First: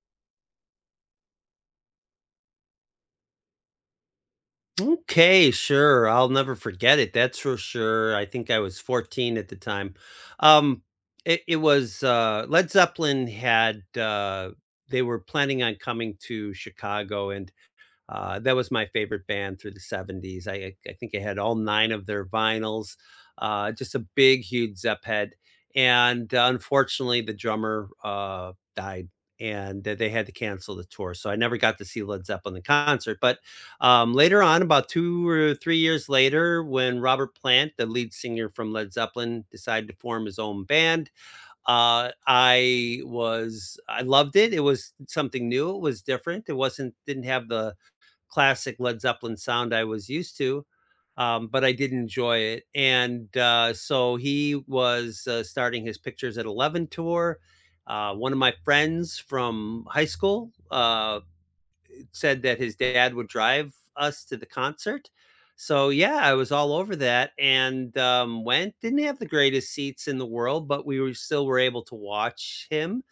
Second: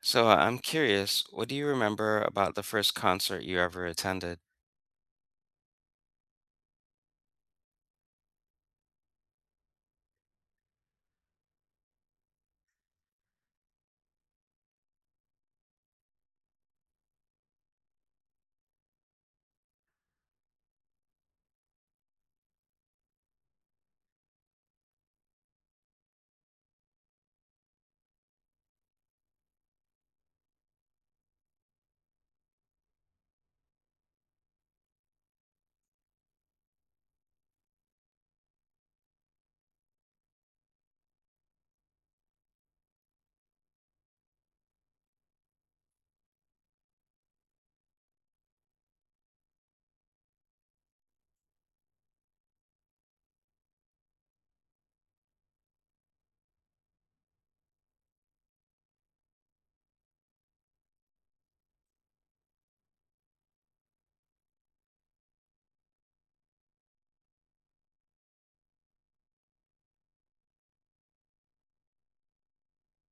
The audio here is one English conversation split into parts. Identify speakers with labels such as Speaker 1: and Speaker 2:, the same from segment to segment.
Speaker 1: So I'm curious, what do you remember about the first concert you ever attended?
Speaker 2: Okay, sure. I'll never forget it. That's for sure. I think I was 14 at the time. Um, it was Led Zeppelin had they were planning on coming to Chicago, and that was my favorite band through the 70s. I think I had all 9 of their vinyls, just a big, huge Zepp head, and, unfortunately, the drummer, died, and th they had to cancel the tour, so I never got to see Led Zeppelin in concert, but, later on, about 2 or 3 years later, when Robert Plant, the lead singer from Led Zeppelin, decided to form his own band, I loved it. It was something new, it was different, it wasn't didn't have the classic Led Zeppelin sound I was used to, but I did enjoy it. And so he was starting his Pictures at 11 tour. One of my friends from high school said that his dad would drive us to the concert. So yeah, I was all over that and went. Didn't have the greatest seats in the world, but we were still were able to watch him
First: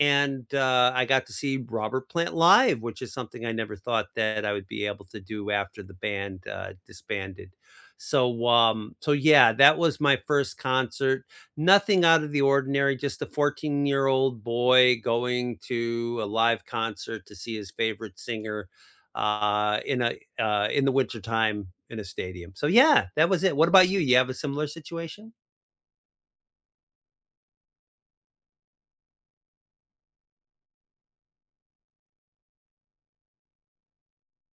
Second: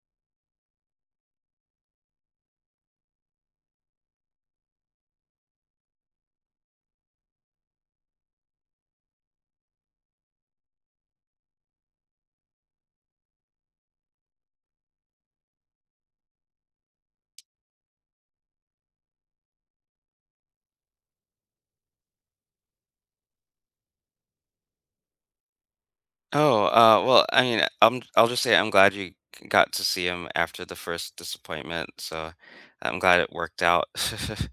Speaker 2: and I got to see Robert Plant live, which is something I never thought that I would be able to do after the band disbanded. So yeah, that was my first concert. Nothing out of the ordinary, just a 14-year-old year old boy going to a live concert to see his favorite singer in the wintertime in a stadium. So yeah, that was it. What about you? You have a similar situation?
Speaker 1: Oh, well, I'll just say I'm glad you got to see him after the first disappointment. So I'm glad it worked out.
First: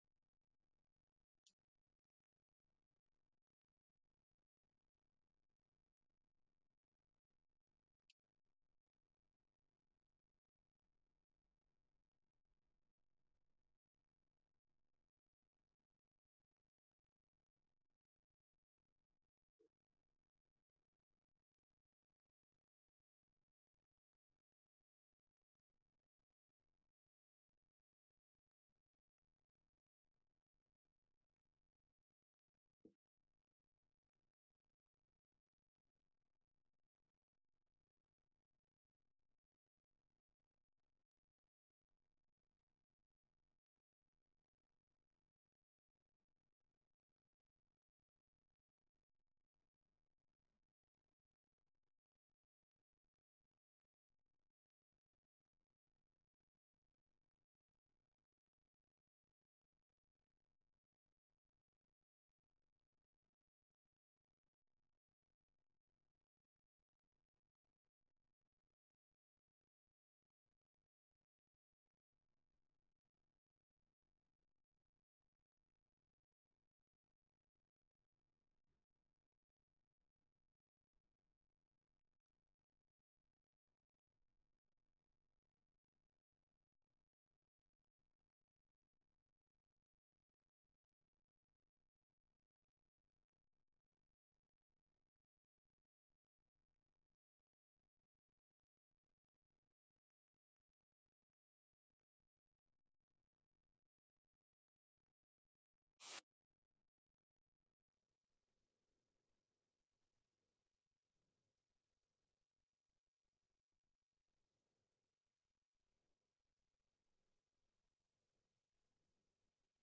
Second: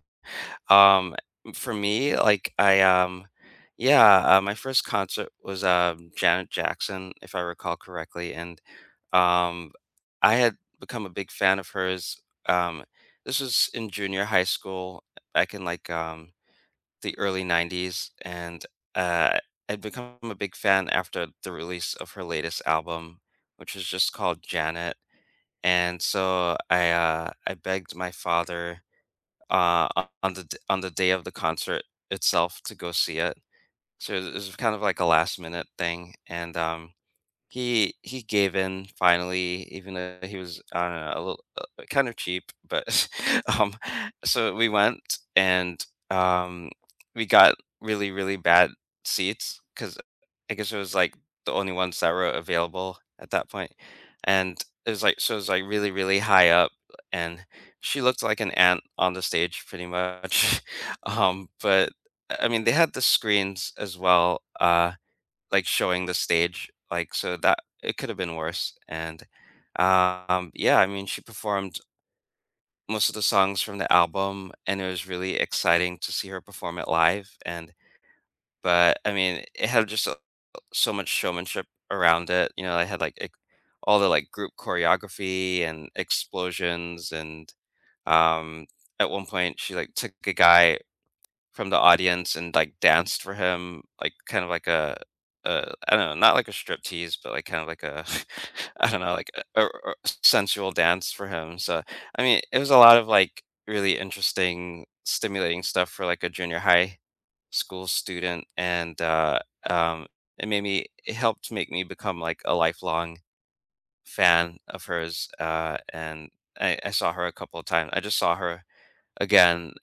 Speaker 1: Um, for me, yeah, my first concert was Janet Jackson, if I recall correctly, and um, I had become a big fan of hers. This was in junior high school. I can like. The early 90s and uh, I'd become a big fan after the release of her latest album, which was just called Janet. And so I begged my father on the day of the concert itself to go see it. So it was kind of like a last minute thing, and he gave in finally, even though he was, I don't know, a little kind of cheap, but um, so we went. And um, we got really, really bad seats because I guess it was like the only ones that were available at that point, and it was like, so it was like really, really high up, and she looked like an ant on the stage pretty much. But I mean, they had the screens as well, uh, like showing the stage, like, so that it could have been worse. And yeah, I mean, she performed most of the songs from the album, and it was really exciting to see her perform it live. And but I mean, it had just so much showmanship around it, you know. I had all the like group choreography and explosions and um, at one point she like took a guy from the audience and like danced for him, like kind of like a, I don't know, not like a strip tease, but like kind of like a, I don't know, like a sensual dance for him. So I mean, it was a lot of like really interesting, stimulating stuff for like a junior high school student, and um, it made me, it helped make me become like a lifelong fan of hers, and I saw her a couple of times. I just saw her again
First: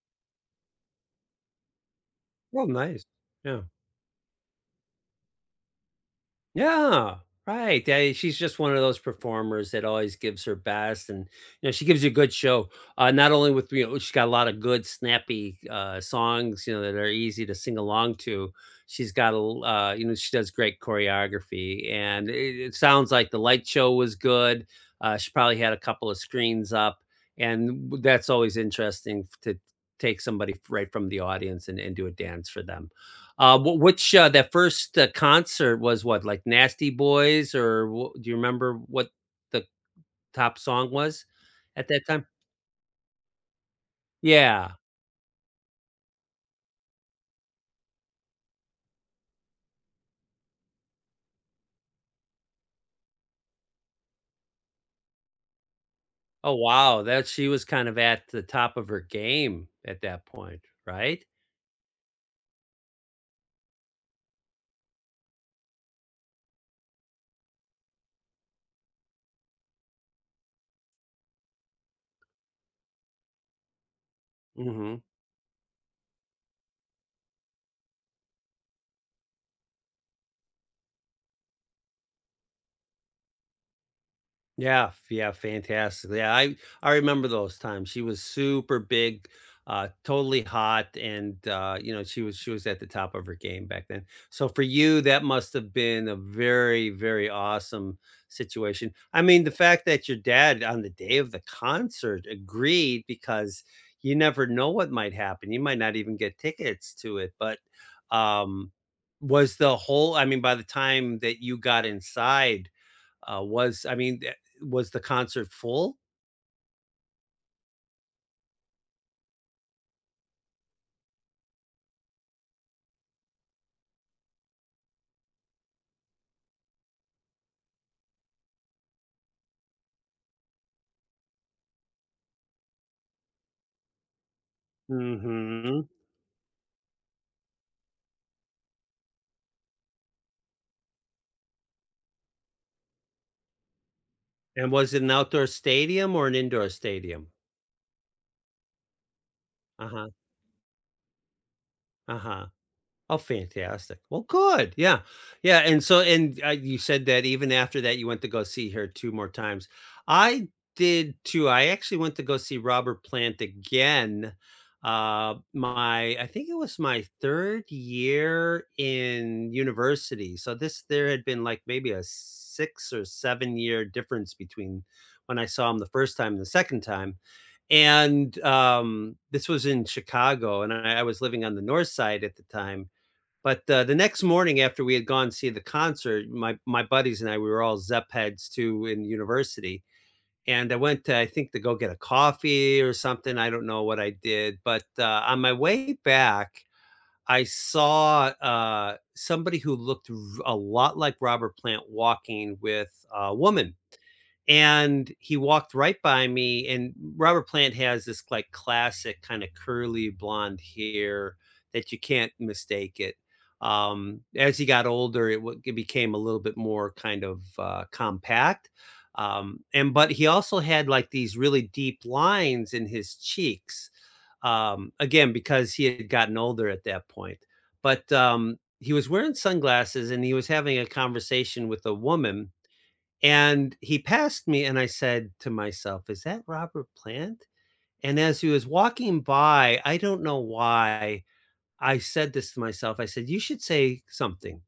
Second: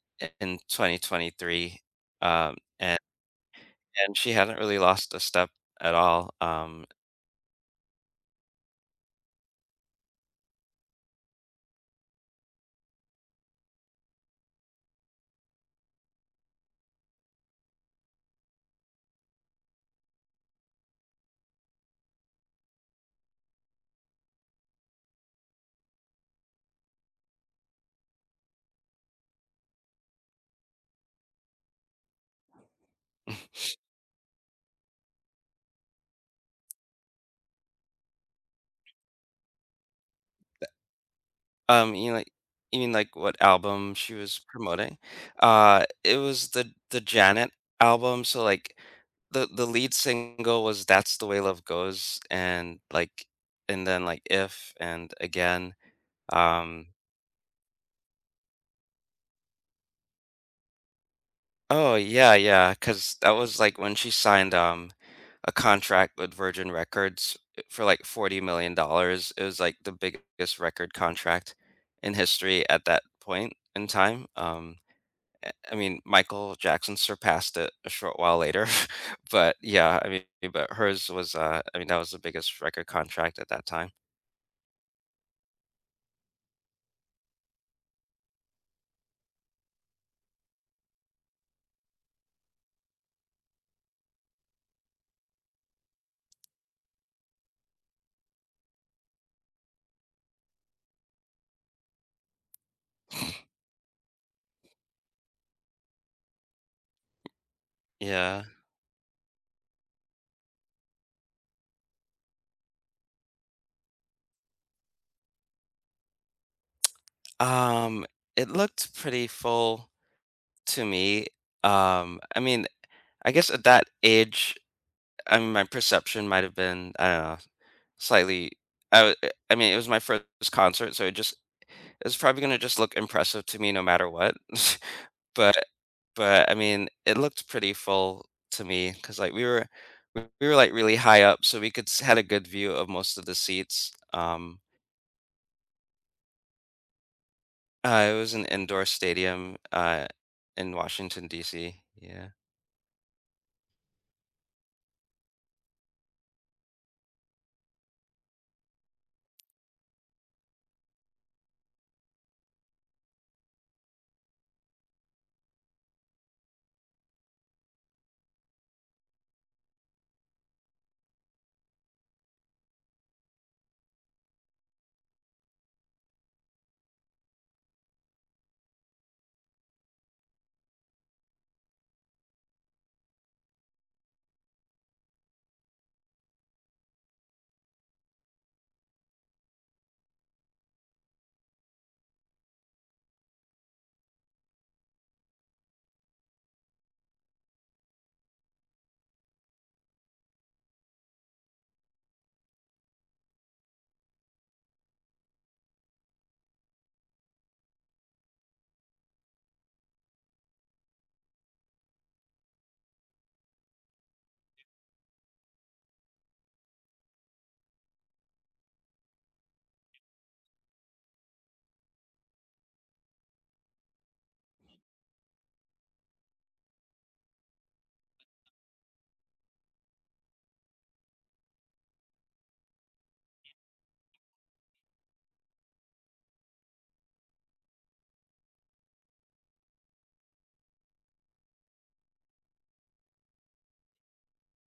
Speaker 1: in 2023, um,
Speaker 2: Well,
Speaker 1: and
Speaker 2: nice. Yeah.
Speaker 1: and she hadn't really lost a step at all.
Speaker 2: Yeah, right. Yeah, she's just one of those performers that always gives her best, and you know she gives you a good show. Not only with you know she's got a lot of good snappy songs, you know that are easy to sing along to. She's got you know she does great choreography, and it sounds like the light show was good. She probably had a couple of screens up, and that's always interesting to take somebody right from the audience and do a dance for them. Wh which, that first, concert was what, like Nasty Boys or wha do you remember what the top song was at that
Speaker 1: You know,
Speaker 2: time?
Speaker 1: like, you mean like what album she was
Speaker 2: Yeah.
Speaker 1: promoting? It was the Janet album. So like the lead single was "That's the Way Love Goes," and like and then like "If" and again.
Speaker 2: Oh,
Speaker 1: Um,
Speaker 2: wow, that she was kind of at the top of her game at that point, right?
Speaker 1: oh yeah, yeah, because that was like when she signed. A contract with Virgin Records, eh, for like $40 million dollars. It was like the biggest record contract in history at that point in time.
Speaker 2: Mhm.
Speaker 1: I mean, Michael Jackson surpassed it a short while later, but yeah, I mean, but hers was, I mean, that was the biggest record contract at that time.
Speaker 2: Yeah, f yeah, fantastic. Yeah, I remember those times. She was super big, totally hot, and, you know, she was at the top of her game back then. So for you, that must have been a very, very awesome situation. I mean, the fact that your dad, on the day of the concert, agreed because you never know what might happen. You might not even get tickets to it, but,
Speaker 1: Yeah.
Speaker 2: um, was the whole I mean, by the time that you got inside, was I mean, was the concert full?
Speaker 1: Um, it looked pretty full to me. I mean, I guess at that age, I mean, my perception might have been, I don't know, slightly I w- I mean, it was my first concert, so it just, it's probably gonna just look impressive to me no matter what. But
Speaker 2: Mhm.
Speaker 1: but, I mean, it looked pretty full to me because like, we were, like, really high up, so we could s had a good view of most of the seats.
Speaker 2: And was it an outdoor stadium or an indoor stadium?
Speaker 1: It was an indoor stadium,
Speaker 2: Uh-huh,
Speaker 1: in Washington, DC. Yeah.
Speaker 2: uh-huh. Oh, fantastic. Well, good. Yeah. Yeah. And so, and you said that even after that, you went to go see her two more times. I did too. I actually went to go see Robert Plant again. I think it was my third year in university. So this, there had been like maybe a 6 or 7 year difference between when I saw him the first time and the second time. And this was in Chicago, and I was living on the north side at the time but the next morning, after we had gone to see the concert, my buddies and I, we were all Zepp heads too in university, and I think to go get a coffee or something. I don't know what I did, but on my way back, I saw somebody who looked a lot like Robert Plant walking with a woman and he walked right by me, and Robert Plant has this like classic kind of curly blonde hair that you can't mistake it. As he got older it became a little bit more kind of compact, and but he also had like these really deep lines in his cheeks, again because he had gotten older at that point, but he was wearing sunglasses and he was having a conversation with a woman and he passed me, and I said to myself, "Is that Robert Plant?" And as he was walking by, I don't know why I said this to myself. I said, "You should say something."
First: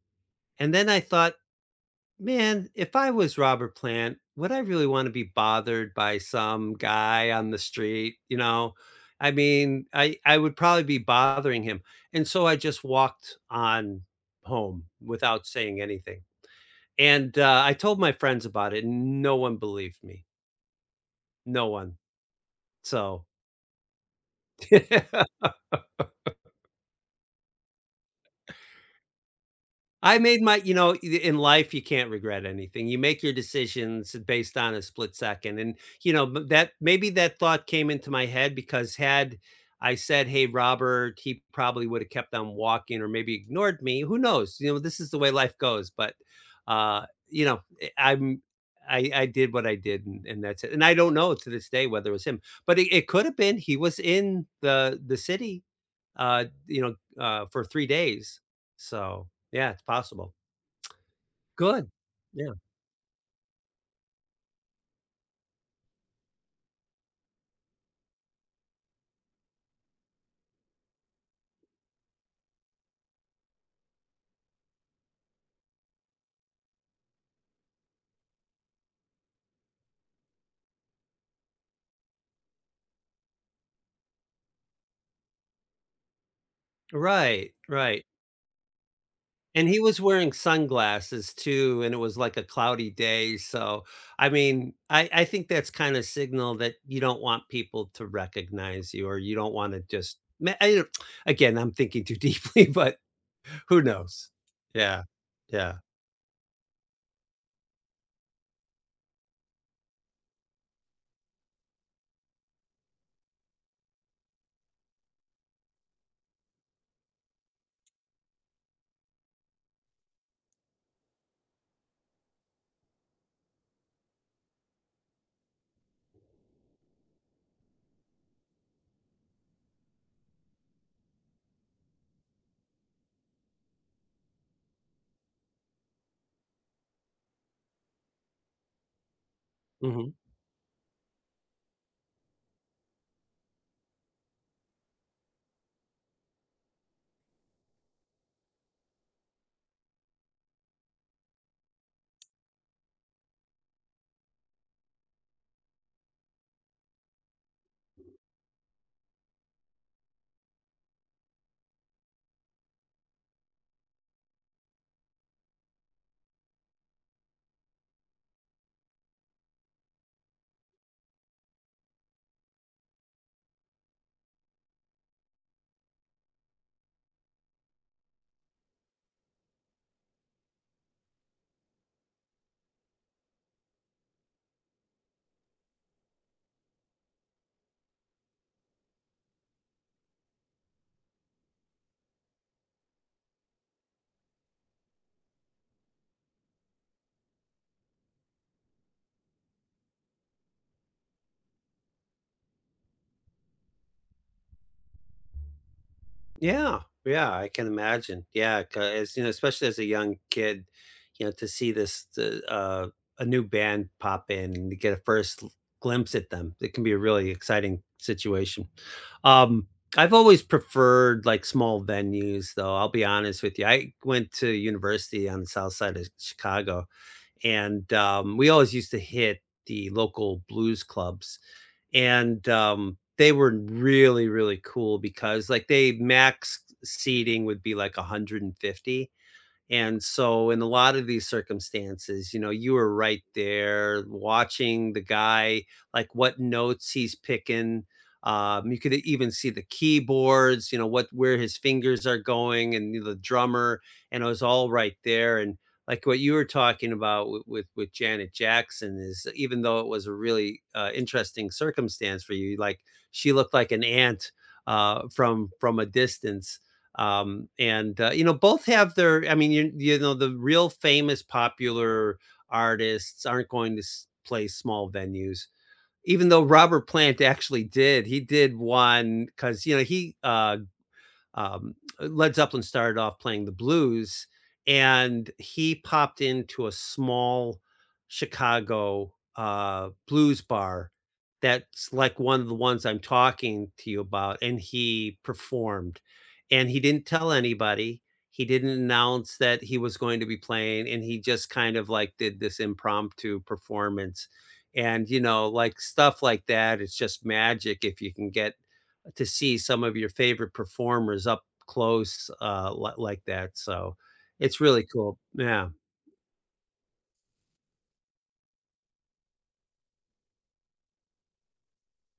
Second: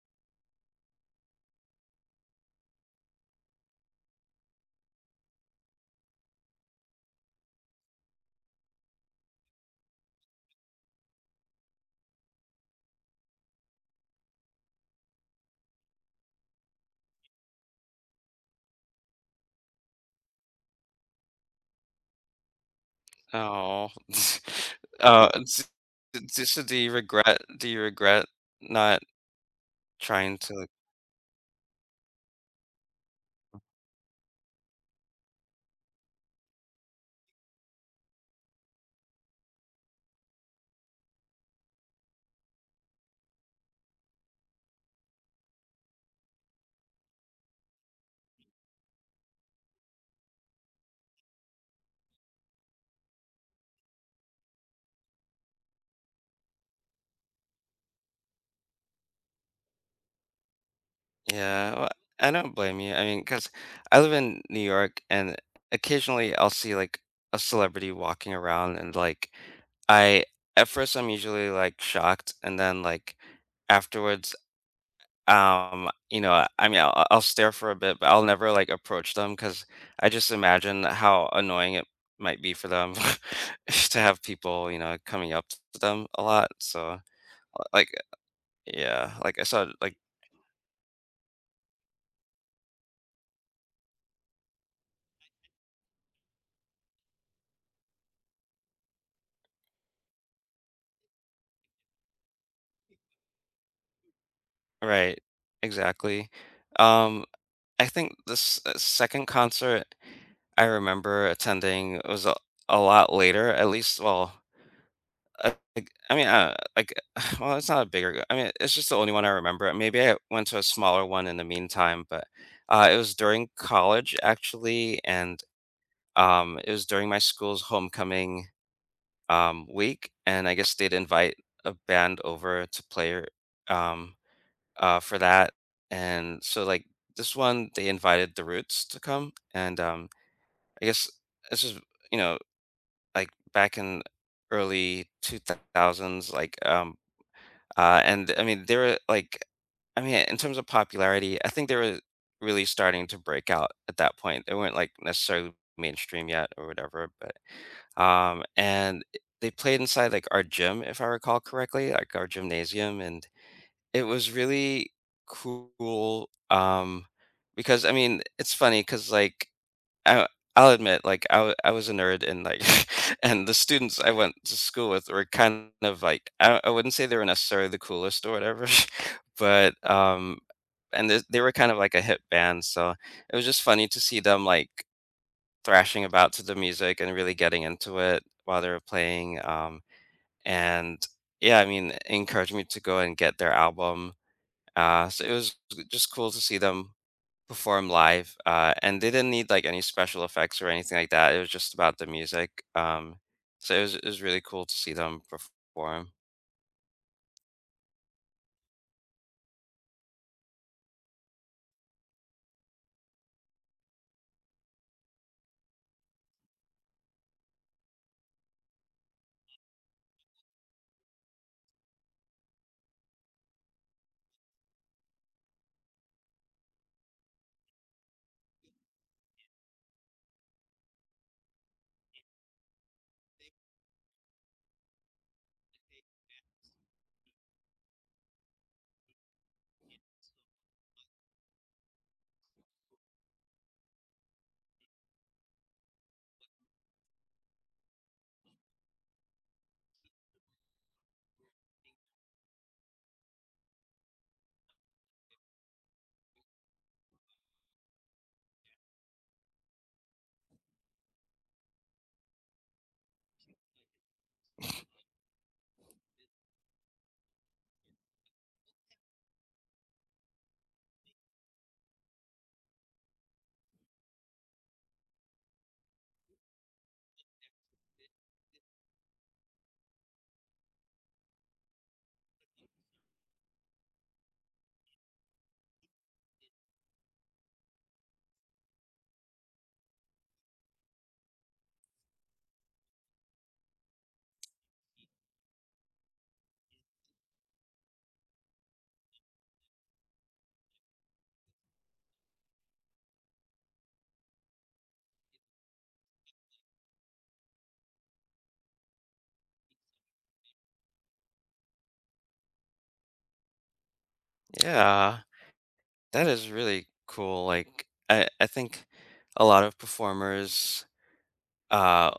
Speaker 2: And then I thought, "Man, if I was Robert Plant, would I really want to be bothered by some guy on the street?" You know, I mean, I would probably be bothering him. And so I just walked on home without saying anything. And I told my friends about it, and no one believed me. No one. So,
Speaker 1: Oh. Uh, d so do you regret, do you regret not
Speaker 2: I
Speaker 1: trying
Speaker 2: made my
Speaker 1: to
Speaker 2: you know, in life, you can't regret anything. You make your decisions based on a split second, and, you know, but that maybe that thought came into my head because had I said, "Hey, Robert," he probably would've kept on walking or maybe ignored me. Who knows? You know, this is the way life goes, but, you know, I did what I did, and that's it, and I don't know to this day whether it was him, but it could have been. He was in the city you know, for 3 days. So, yeah, it's possible.
Speaker 1: Yeah, well,
Speaker 2: Good.
Speaker 1: I
Speaker 2: Yeah.
Speaker 1: don't blame you. I mean, because I live in New York, and occasionally I'll see like a celebrity walking around, and like I, at first I'm usually like shocked, and then like afterwards, you know, I mean, I'll stare for a bit, but I'll never like approach them because I just imagine how annoying it might be for them to have people, you know, coming up to them a lot. So
Speaker 2: Right,
Speaker 1: like,
Speaker 2: right,
Speaker 1: yeah, like I saw
Speaker 2: and he
Speaker 1: like
Speaker 2: was wearing sunglasses too, and it was like a cloudy day, so, I mean, I think that's kinda signal that you don't want people to recognize you or you don't wanna just ma I don't- again, I'm thinking too deeply, but who knows? Yeah,
Speaker 1: right,
Speaker 2: yeah,
Speaker 1: exactly. Um, I think this, second concert I remember attending was a lot later, at least, well, I mean, like, well, it's not a bigger, I mean, it's just the only one I remember. Maybe I went to a smaller one in the meantime, but, it was during college, actually, and, it was during my school's homecoming, week, and I guess they'd invite a band over to play, um for that. And so like this one, they invited the Roots to come, and
Speaker 2: mhm.
Speaker 1: I guess this is, you know, like, back in early two thousands, like and I mean they were like, I mean in terms of popularity, I think they were really starting to break out at that point. They weren't like necessarily mainstream yet or whatever, but and they played inside like our gym if I recall correctly, like our gymnasium, and it was really cool, because, I mean, it's funny, because like, I I'll admit, like, I was a nerd and, like and the students I went to school with were kind of, like I wouldn't say they were necessarily the coolest or whatever, but, um, and they were kind of like a hip band, so it was just funny to see them, like, thrashing about to the music and really getting into it while they were playing, and yeah, I mean, it encouraged me to go and get their album. So it was just cool to see them perform live, and they didn't need like any special effects or anything like that. It was just about the music. So it was really cool to see them perform.
Speaker 2: Yeah, yeah, I can imagine. Yeah, 'cause, you know, especially as a young kid, you know, to see this, the, a new band pop in and to get a glimpse at them, it can be a really exciting situation. Um, I've always preferred like small venues, though. I'll be honest with you. I went to university on the south side of Chicago, and we always used to hit the local blues clubs, and they were really really cool because like they max seating would be like 150 and so, in a lot of these circumstances, you know, you were right there watching the guy, like what notes he's picking. You could even see the keyboards, you know, what where his fingers are going, and the drummer, and it was all right there. And like what you were talking about with with Janet Jackson is, even though it was a really interesting circumstance for you, like she looked like an ant from a distance, and you know both have their you, you know the real famous popular artists aren't going to play small venues, even though Robert Plant actually did. He did one because you know he Led Zeppelin started off playing the blues, and he popped into a small Chicago blues bar that's like one of the ones I'm talking to you about, and he performed. And he didn't tell anybody. He didn't announce that he was going to be playing, and he just kind of like did this impromptu performance. And you know, like stuff like that, it's just magic if you can get to see some of your favorite performers up close, li like that, so it's really
Speaker 1: Yeah,
Speaker 2: cool. Yeah.
Speaker 1: that is really cool. Like I think a lot of performers uh,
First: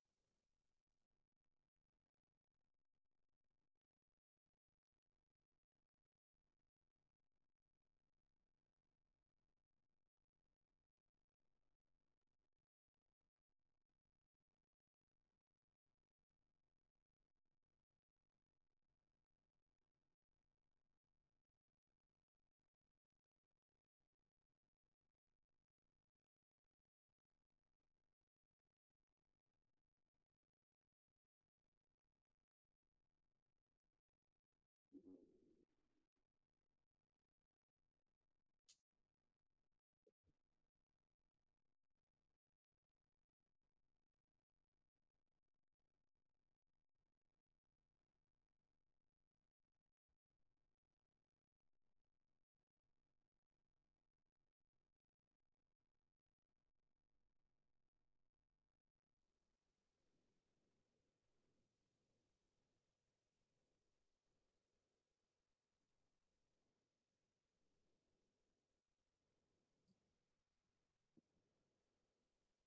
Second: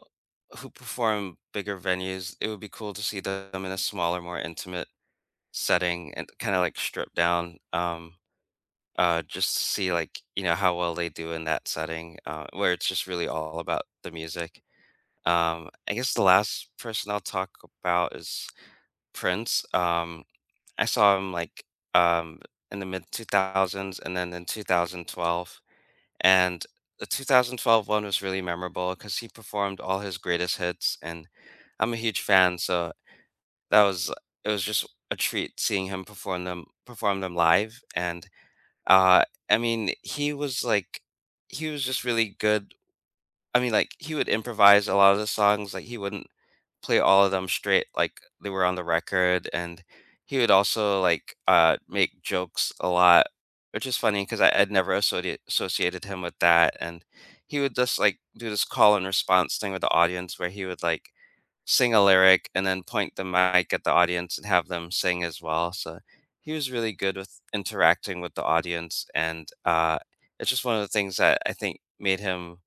Speaker 1: who perform bigger venues, it would be cool to see them in a smaller, more intimate setting and kind of like stripped down. Just to see like, you know, how well they do in that setting, where it's just really all about the music. I guess the last person I'll talk about is Prince. I saw him like um, in the mid 2000s and then in 2012, and the 2012 one was really memorable because he performed all his greatest hits, and I'm a huge fan, so that was, it was just a treat seeing him perform them live and uh, I mean, he was like, he was just really good. I mean, like he would improvise a lot of the songs. Like he wouldn't play all of them straight, like they were on the record. And he would also like uh, make jokes a lot, which is funny because I had never associated him with that. And he would just like do this call and response thing with the audience where he would like sing a lyric and then point the mic at the audience and have them sing as well. So he was really good with interacting with the audience, and it's just one of the things that I think made him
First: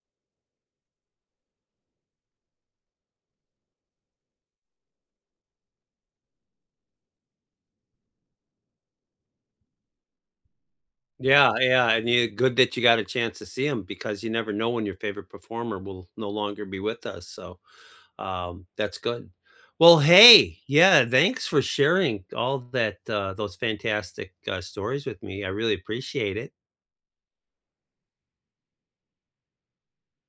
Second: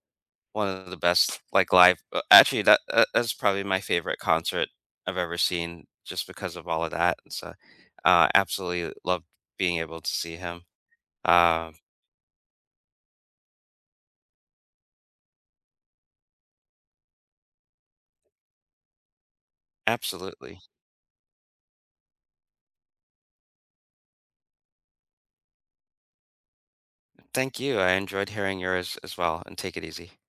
Speaker 1: one of the best. Like live, actually, that that's probably my favorite concert I've ever seen, just because of all of that. And so, absolutely loved being able to see him.
Speaker 2: Yeah,
Speaker 1: Uh,
Speaker 2: yeah, and you good that you got a chance to see them because you never know when your favorite performer will no longer be with us, so, that's good. Well,
Speaker 1: Absolutely,
Speaker 2: hey, yeah, thanks for sharing all that, those fantastic, stories with me. I really appreciate it.
Speaker 1: thank you. I enjoyed hearing yours as well, and take it easy.